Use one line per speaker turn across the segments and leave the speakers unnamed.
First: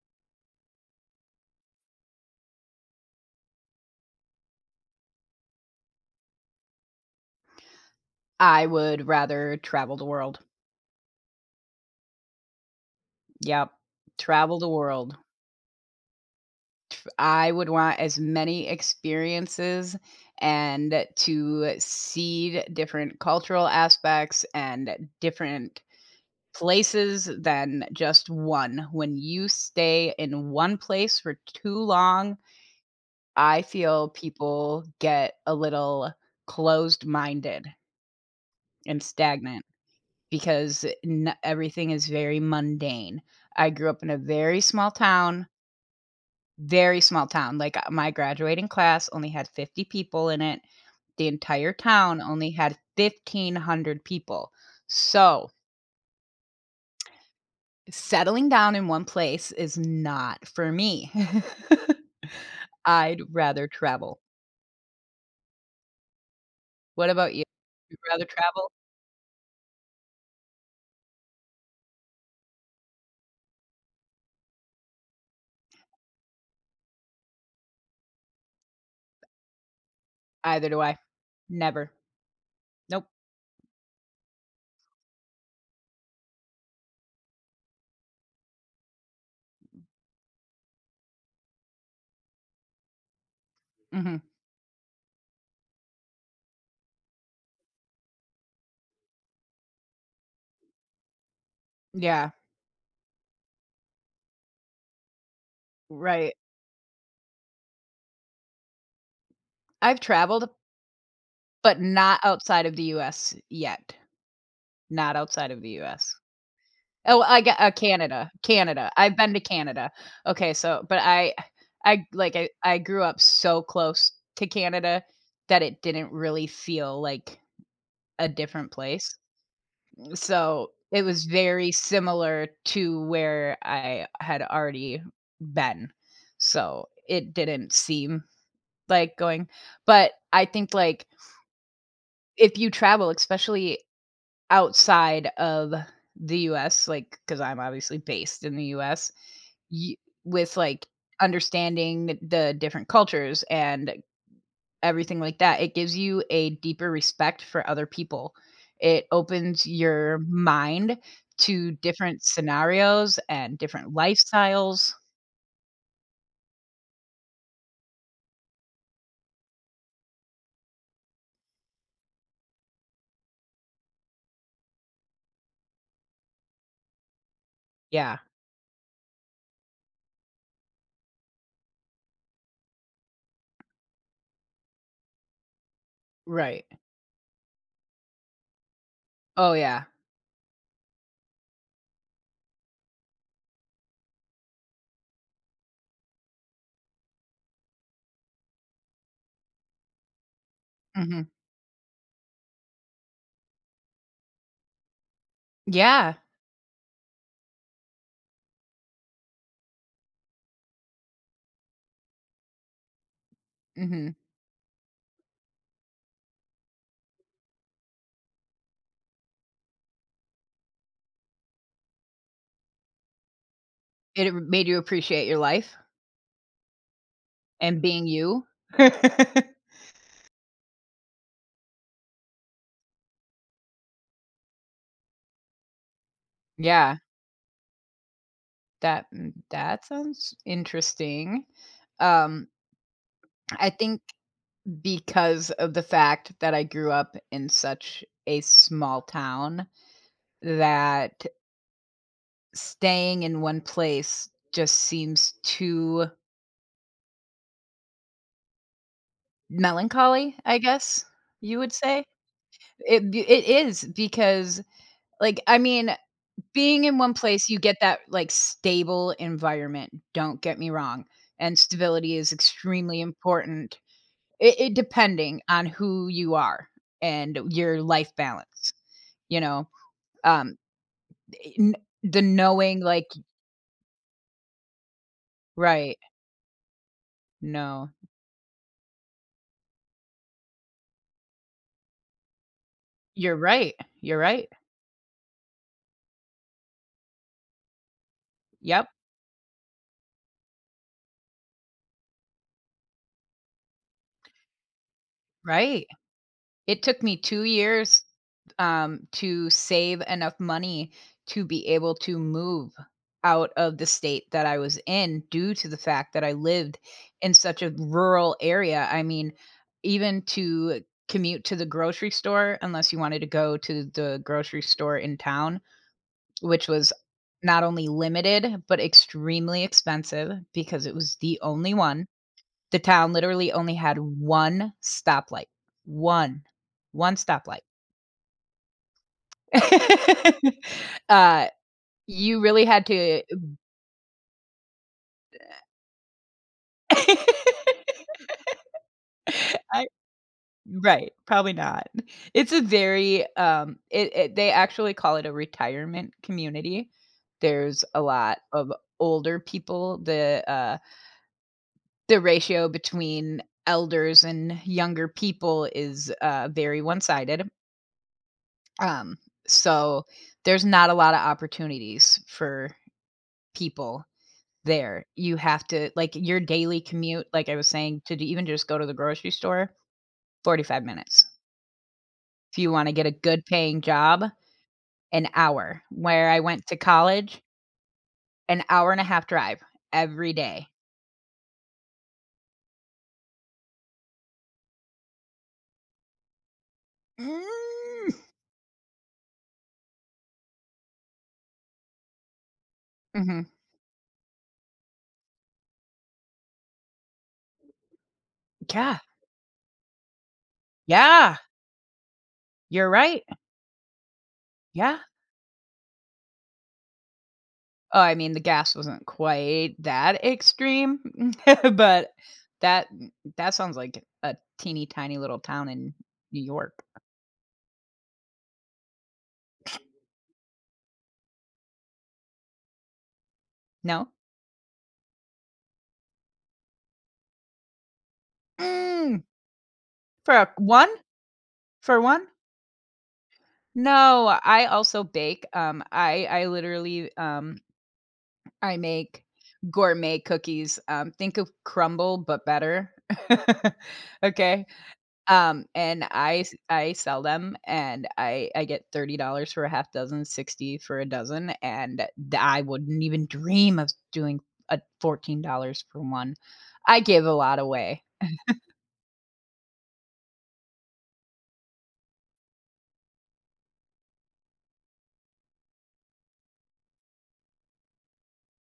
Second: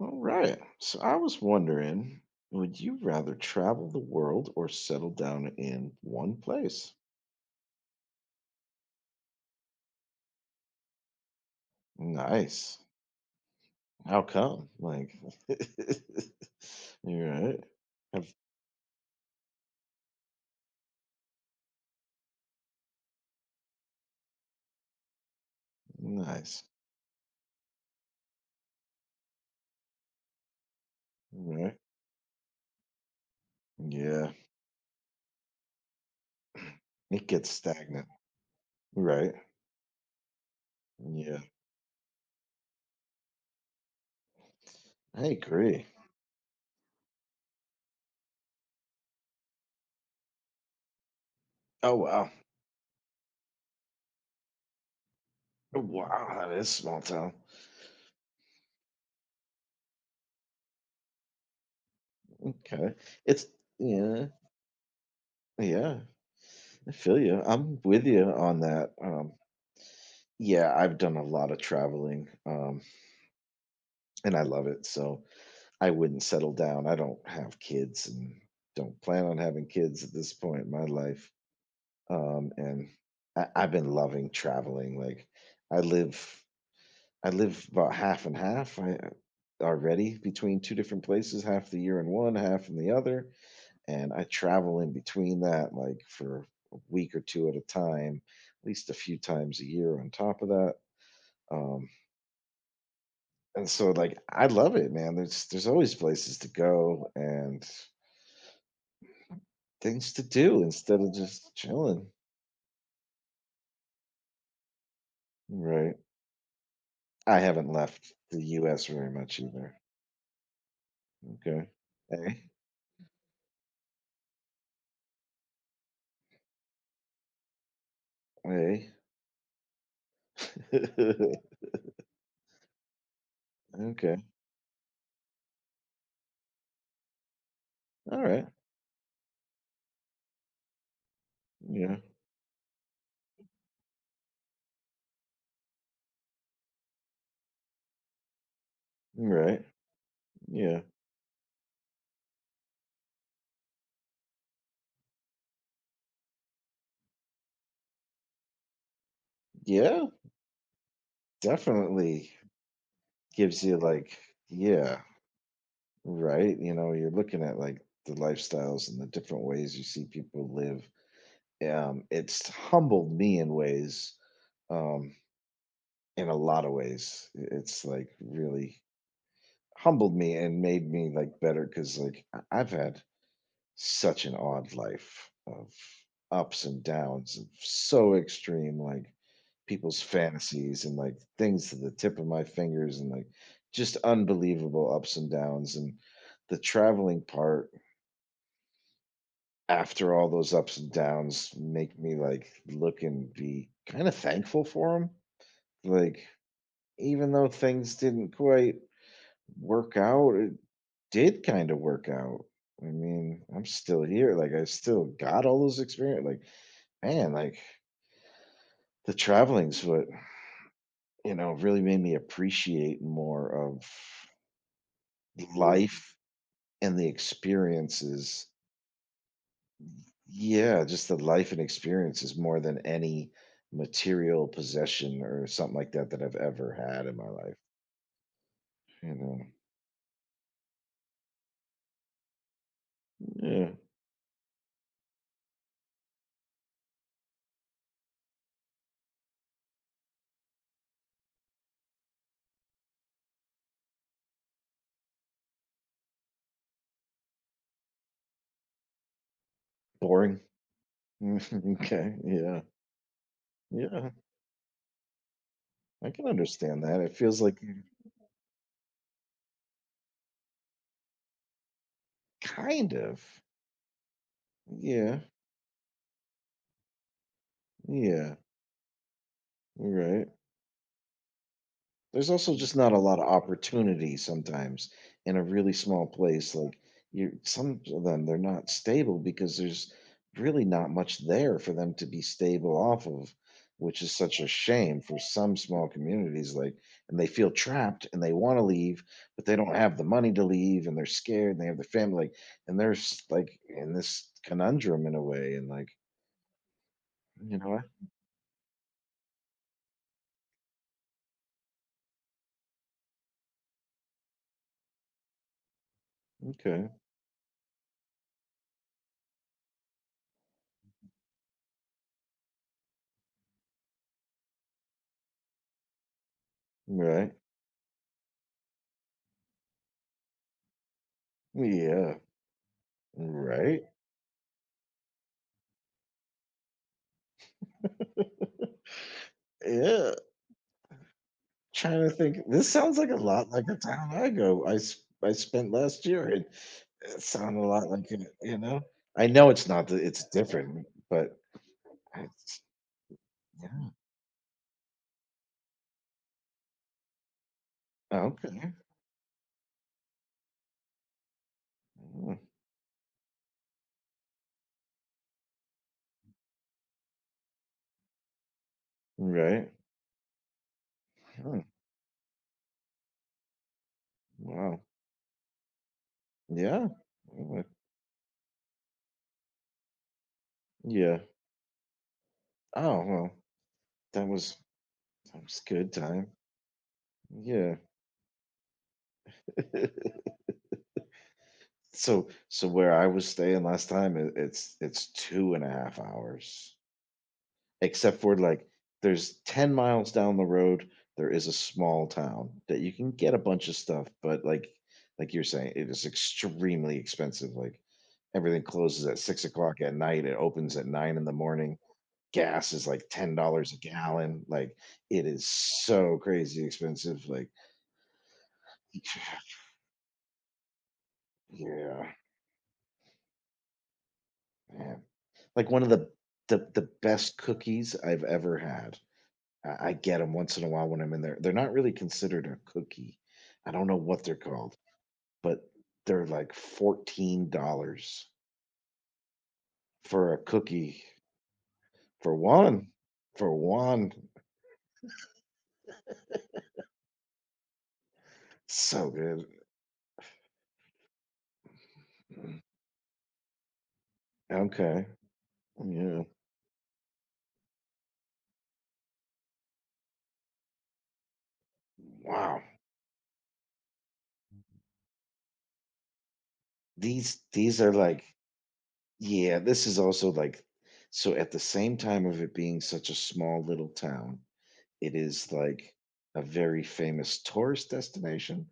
All right. So I was wondering, would you rather travel the world or settle down in one place?
I would rather travel the world.
Nice.
Yep.
How
Travel the
come?
world.
Like,
Tr
you're
I
right.
would want as
Have,
many experiences and to see different cultural aspects and different
nice.
places than just one. When you stay in one place for
Right.
too long, I feel
Yeah.
people get a little
It gets
closed-minded
stagnant.
and
Right.
stagnant, because n
Yeah.
everything is very mundane. I grew up in a
I agree.
very small town, my graduating class only had 50 people in it. The entire
Oh,
town
wow.
only had 1,500 people. So,
Oh, wow. That is small town.
settling down in one place is not for me.
Okay.
I'd
It's,
rather travel.
yeah. Yeah. I
What
feel
about
you.
you?
I'm
You'd
with you
rather
on
travel?
that. Yeah, I've done a lot of traveling, and I love it, so I wouldn't settle down. I don't have kids and don't plan on having kids at this point
Either
in
do
my
I.
life,
Never.
and
Nope.
I've been loving traveling, like, I live I live about half and half, I already between 2 different places, half the year in one, half in the other, and
Mhm.
I travel in between that, like, for a week or 2 at a time, at least a few times a year on top of that, um
Yeah.
and so like I love it, man. There's always
Right.
places to go and
I've
things to
traveled,
do instead of just
but
chilling.
not outside of the US yet. Not outside of the
Right.
US. Oh, I
I
got
haven't
uh,
left
Canada,
the US
Canada.
very
I've been
much
to
either.
Canada. Okay, so but I
Okay.
I like, I
Hey.
I grew up so close to Canada that it didn't really feel like a different
Hey.
place. So, it was very similar to where I
Okay.
had already been. So, it didn't
All
seem
right.
like going, but I think,
Yeah.
if you travel, especially outside of the US, like because 'cause I'm obviously based in the US,
Right.
with,
Yeah.
understanding the different cultures and everything like that, it gives you a deeper respect for other people. It opens
Yeah.
your mind to different
Definitely
scenarios and
gives you
different
like,
lifestyles.
yeah, right. You know, you're looking at like the lifestyles and the different ways you see people live. It's humbled me in ways um in a lot of ways. It's, like,
Yeah,
really humbled me and made me, like, better because like, I've had such an odd life of
right.
ups and downs and so extreme, like,
Oh, yeah.
people's fantasies and, like, things to the tip of my fingers and, like, just unbelievable ups and downs, and the traveling part after all those ups and
Mhm.
downs make me, like, look and be kinda thankful for them.
Yeah.
Like, even though things didn't quite work out. It did kind of work out. I mean, I'm still
Mhm.
here. Like, I still got all those experience. Like, man, like the traveling's what, you know, really made me appreciate more of
It made you appreciate your
mm,
life
life and the
and being you.
experiences. Yeah, just the life and experiences more than any material possession or something like that that I've ever
Yeah.
had in my life. You know,
That sounds interesting. Um, I
yeah,
think because of the fact that I grew up in such a small town that staying in one place just seems too melancholy,
boring.
I guess you would say.
Okay, yeah,
It is
yeah,
because like I mean,
I can
being
understand
in
that.
one
It feels
place you
like
get that like stable environment, don't get me wrong, and stability is
kind
extremely
of.
important. It
Yeah,
Depending on who you are and your life
yeah,
balance, you know?
you're right.
Um, eh, n the
There's also just
knowing,
not a
like,
lot of opportunity sometimes in a really
right,
small place. Like you, some
no.
of them they're not stable because there's really not much there for them to be stable off of,
You're right,
which is
you're
such a
right.
shame for some small communities. Like, and they feel trapped and they want to
Yep,
leave, but they don't have the money to leave, and they're scared, and they have their family, like, and like in this conundrum in a way, and
right.
like,
It took me 2
you know what?
years, to save enough money to be able to move out of the state that I was in due to the fact that I lived
Okay,
in such a rural area. I mean, even to commute to the grocery store, unless you wanted to go to the grocery store in town, which was
right.
not only limited, but extremely expensive because it was the only one.
Yeah,
The town literally only
right?
had 1 stoplight. 1. 1 stoplight.
Yeah.
Uh,
Trying to think,
you really
this
had
sounds like a
to
lot like a town I go I s I spent last year, and
I
it sounded a lot like it, you know? I know it's not the it's different,
right,
but
probably not. It's
it's
a very,
yeah,
it it they actually call it a retirement community. There's a lot of
okay.
older people. The
Mm,
ratio between elders and younger people is, very one-sided. Um,
right.
so there's not a lot of
Hmm,
opportunities for people
wow.
there. You have to like, your daily
Yeah.
commute, like I
Mm,
was saying, to do, even just go to the grocery store, 45
yeah.
minutes. If you wanna get
Oh,
a
well,
good paying job,
that was
an
that was
hour.
good
Where
time.
I went to college,
Yeah.
an hour and a half drive every day.
So where I was staying last time, it's 2.5 hours.
Mm.
Except for like there's 10 miles down the road there is a small town that you can get a
Mhm.
bunch of stuff but like you're saying it is extremely expensive like everything
Yeah.
closes at 6 o'clock at night, it opens at nine in the
Yeah.
morning gas is
You're
like
right.
$10 a gallon, like
Yeah.
it is so crazy expensive, like
Oh, I mean, the gas wasn't quite that extreme,
yeah
but that that sounds like a teeny
man.
tiny little town
Like one of
in
the
New
the,
York.
the best cookies I've ever had. I get them once in a while when I'm in there. They're not really considered a cookie. I don't know
No?
what they're called, but they're like $14
Mm,
for
for
a
a one?
cookie
For one?
for one. For one.
No, I also bake. Um, I literally, I
So
make
good.
gourmet cookies. Think of crumble, but
Mm,
better. Okay?
okay.
And
Yeah.
I sell them, and I get $30 for a half dozen, 60 for a dozen, and th I
Wow.
wouldn't even dream of doing a $14 for one. I give a
These
lot
these are
away.
like yeah, this is also like so at the same time of it being such a small little town, it is like a very famous tourist destination,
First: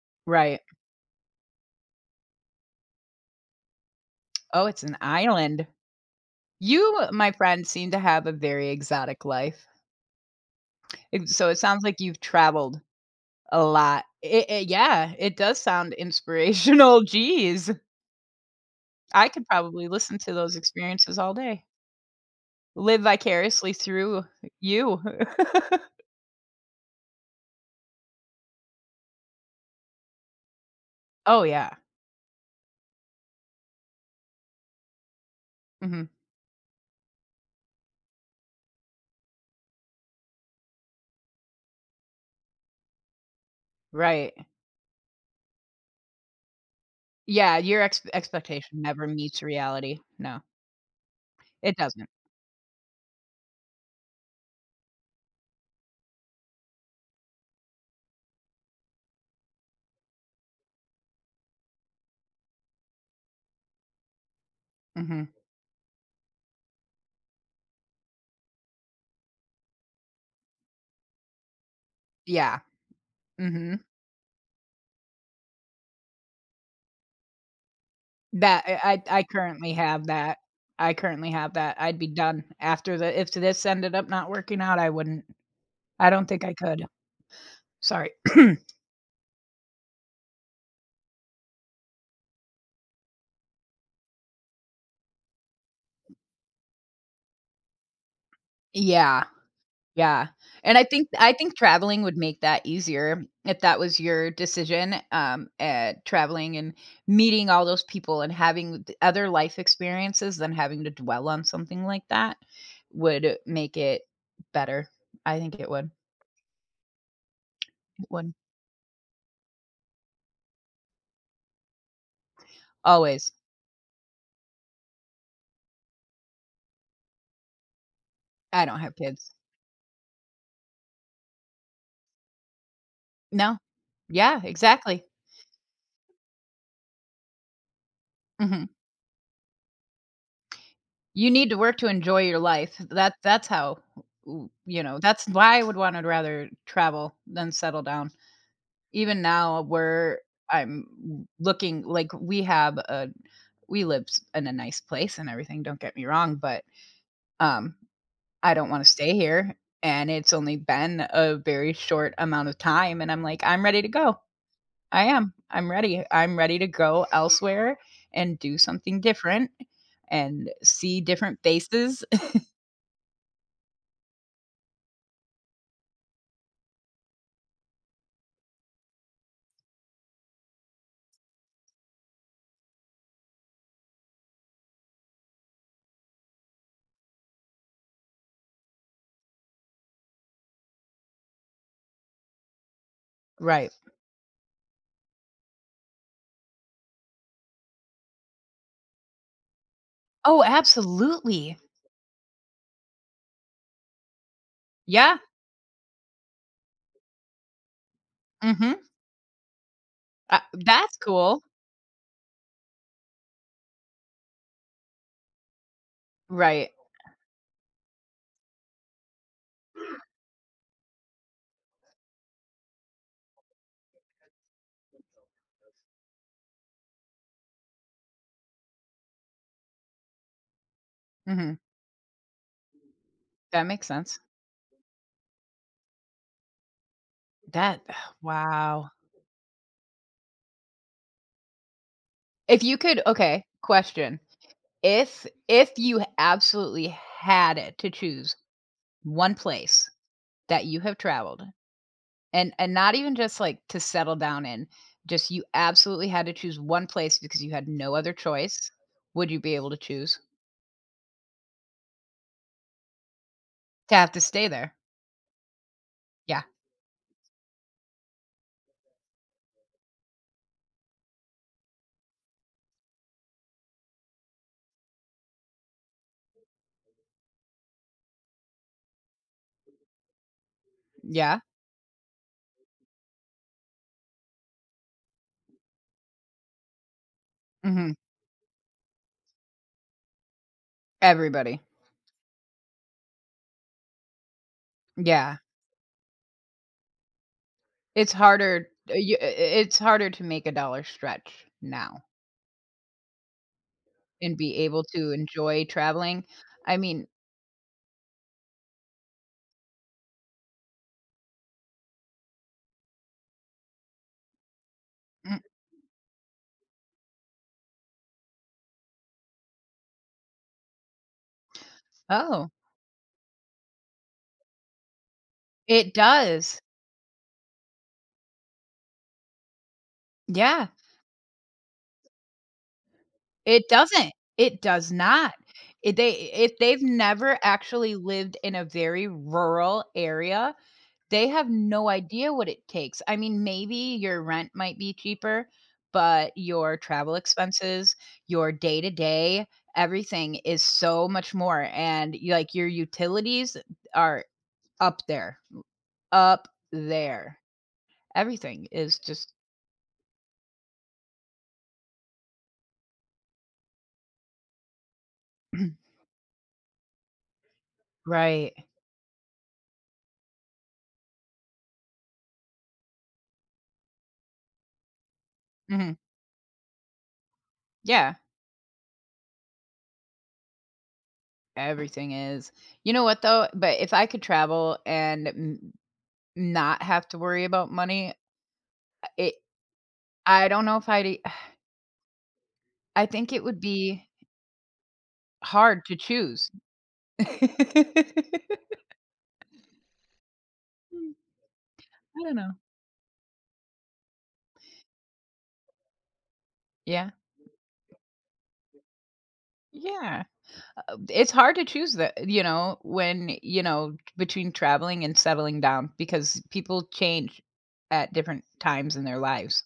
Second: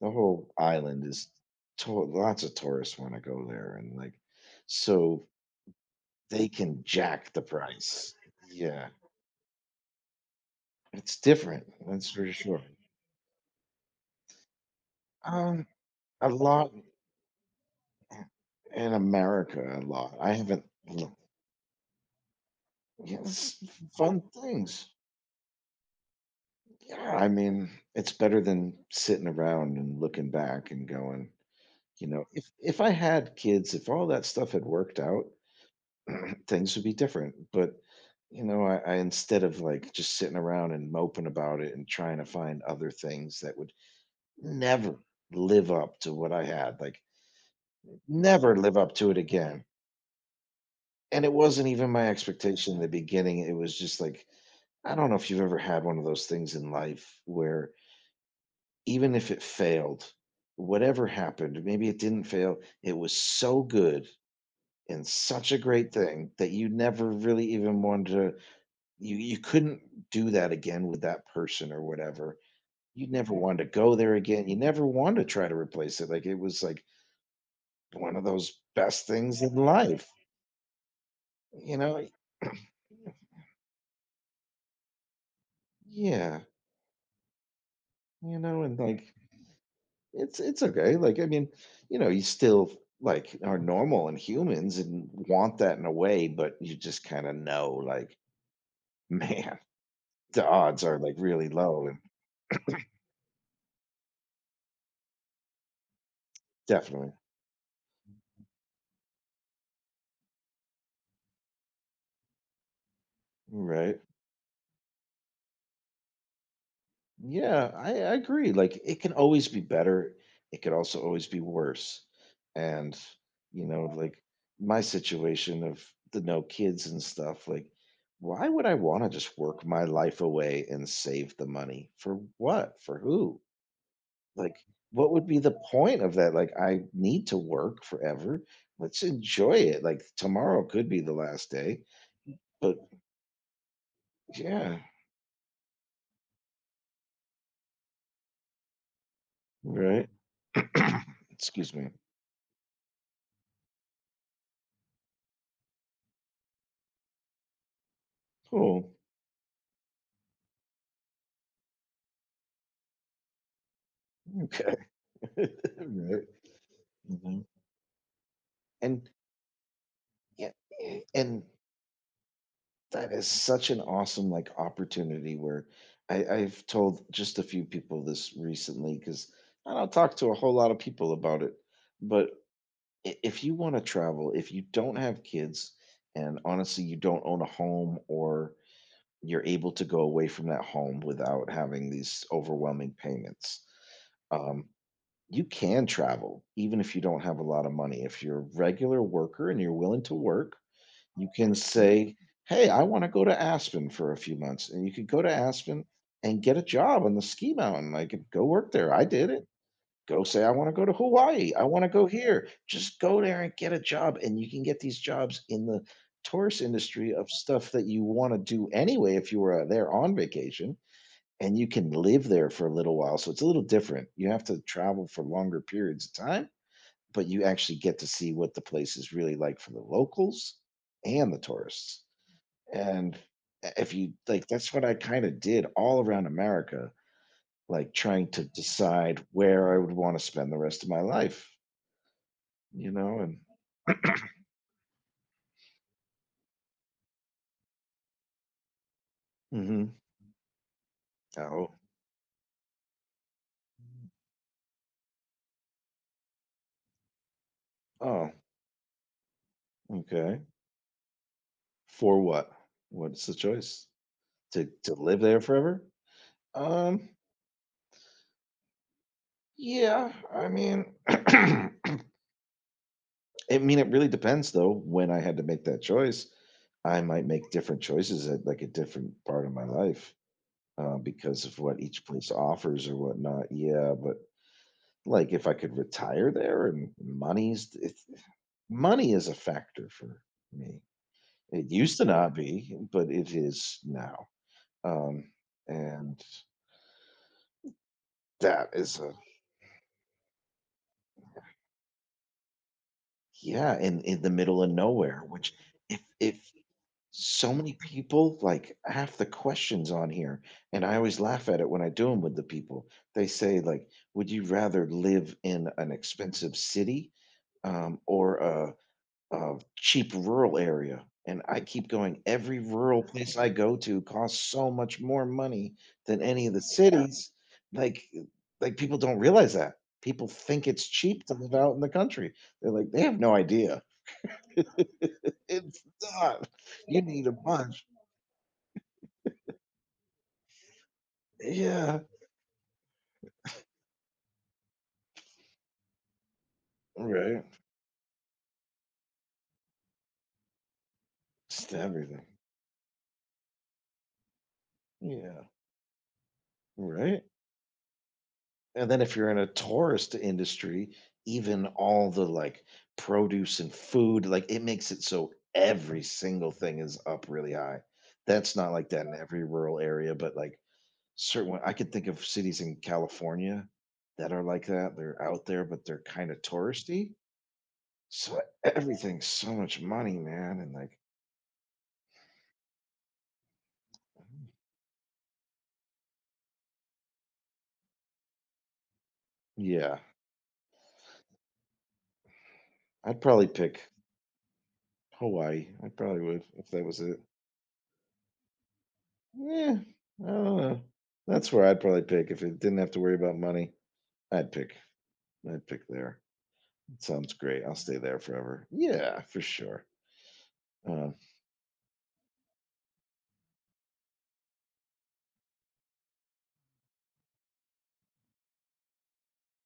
the whole
Right.
island is lots of tourists want to go there and like
Oh, it's an
so
island.
they can
You, my
jack the
friend, seem to
price,
have a very
yeah
exotic life.
it's
It
different
sounds like
that's
you've
for sure.
traveled a lot. It Yeah, it does
um
sound
a lot
inspirational. Geez.
in
I could
America a
probably
lot
listen to
I
those
haven't
experiences all day. Live
yes
vicariously
fun
through
things
you.
yeah I mean it's better than sitting around and looking back and going,
Oh, yeah.
you know, if I had kids, if all that stuff had worked out,
Mhm.
things would be different. But you know, I instead of like just sitting around and moping about it and trying to find other things that would
Right.
never live up to what I had, like
Yeah, your ex
never live
expectation
up
never
to it
meets
again.
reality. No,
And it wasn't
it
even my
doesn't.
expectation in the beginning. It was just like, I don't know if you've ever had one of those things in life where even if it failed, whatever happened, maybe it didn't fail, it was so good and
Mhm.
such a great thing that you never really even wanted to you couldn't do that again with that person or whatever.
Yeah.
You never wanted to
Mhm.
go there again. You never wanted to try to replace it. Like, it was, like, one of those
That
best
I
things in
currently have
life,
that. I currently have
you
that. I'd be
know?
done after the If this ended up not working out, I wouldn't. I don't
Yeah,
think I could. Sorry.
you know, and, like, it's okay. Like, I mean, you know, you still, like, are normal and humans and want that in a way, but you just kinda know, like,
Yeah.
man,
Yeah,
the
and I
odds are,
think
like,
I
really
think
low and
traveling would make that easier if that was your decision, traveling and
definitely.
meeting all those people and having the other life experiences than having to dwell on something like that would make
Right.
it better. I think it would.
Yeah, I,
It
I
would.
agree. Like it can always be better. It could also always be worse. And
Always.
you know, like my situation of the no kids and stuff, like why
I
would I
don't have
want to
kids.
just work my life away and save the money? For what? For who?
No. Yeah,
Like
exactly.
what would be the point of that? Like I need to work forever.
Mhm.
Let's enjoy it. Like tomorrow could be the
You need
last
to work
day.
to enjoy your life.
But
That's how, w
yeah,
you know, that's why I would wanna rather travel than settle down. Even now
right.
where I'm
Excuse
looking
me.
like, we live s in a nice place and everything, don't get me wrong, but, um, I don't wanna
Cool.
stay here, and it's only been a very short amount of time, and I'm like, "I'm ready to go."
Okay.
I am. I'm ready.
right.
I'm ready to go
Mhm.
elsewhere and do something
And
different and
yeah,
see
eh,
different
and
faces.
that is such an awesome like opportunity where I've told just a few people this recently because I don't talk to a whole lot of people about it. But if you want to travel, if you don't have kids, and honestly, you don't own a home or you're able to go away from that home without having these overwhelming payments.
Right.
Um, you can travel even if you don't have a lot of money. If you're a regular worker and you're willing to
Oh,
work, you can
absolutely.
say, "Hey, I wanna go to Aspen for a few months," and you could
Yeah.
go to Aspen and get a job on the ski mountain, like, and go work
Mhm.
there. I did it. Go say, "I wanna go to
That's cool.
Hawaii. I wanna go here." Just go there and get a job, and you can get these jobs in the tourist
Right.
industry of stuff that you wanna do anyway if you were, there on vacation, and you can live there for a little while, so it's a little different. You have to travel for longer periods of time, but you actually get to see what the place is really like for the locals and the
Mhm.
tourists. And
That makes
if you
sense.
like, that's what I kind of did all around America,
That
like trying to
wow.
decide where I would want to spend the rest of my life,
If you
you
could,
know? And
okay, question. If you absolutely had it to choose one place
hmm
that you have traveled,
oh,
and not even just like to settle down in, just you absolutely had to choose one place because you had no other
oh,
choice, would you be able to choose
okay. For what? What's the choice?
to have to stay
To
there?
to live there forever?
Yeah.
Um, yeah, I mean, I mean, it really depends though. When I had to make that choice, I might make different choices at like a different part of my life.
Yeah.
Because of what each place offers or whatnot. Yeah, but like if I could retire there and
Mhm.
money is a factor for me.
Everybody.
It used to not be, but it is now. Um,
Yeah.
and
It's harder
that is a
you I it's harder to make a dollar stretch now
yeah in the
and be
middle of
able to
nowhere. Which
enjoy traveling.
if
I mean,
so many people, like, half the questions on here, and I always laugh at it when I do them with the people. They say, like, "Would you rather live
Mm
in an expensive city, or a cheap rural area?" And I keep going,
oh,
"Every rural place I go to costs so much more money
it
than any of
does.
the cities." Like eh, like, people don't realize that. People
Yeah,
think it's cheap to live out in the country. They're like, they have no
it
idea.
doesn't. It does not.
It's
If they
not.
if they've
You need a
never
bunch
actually lived in a very rural area, they have no
yeah,
idea what it takes. I mean, maybe your rent might be cheaper, but your travel
right.
expenses, your day-to-day, everything is so much more
Just
and
everything.
you like your utilities are up there.
Yeah,
Up
right.
there. Everything
And
is
then if you're
just
in a tourist industry, even all the like produce and food, like it makes it so every single thing is up really high.
right.
That's not like that in every rural area, but like certain one, I could think of cities in California that are like that. They're out there, but
Mhm.
they're kind of touristy.
Yeah.
So everything's so much money, man. And like,
Everything is. You know what though? But if I could travel and n not have to worry about money, it
yeah,
I don't know if I'd e I
I'd
think it
probably
would
pick
be
Hawaii.
hard
I
to
probably would
choose.
if that was it. Yeah, I don't know. That's where I'd probably
I
pick
don't
if
know.
it didn't have to worry about money. I'd pick. I'd pick there. It
Yeah.
sounds great. I'll stay there forever. Yeah, for sure.
Yeah.
Um,
It's hard to choose the you know, when, you know, between traveling and settling down because people change at different times in their lives.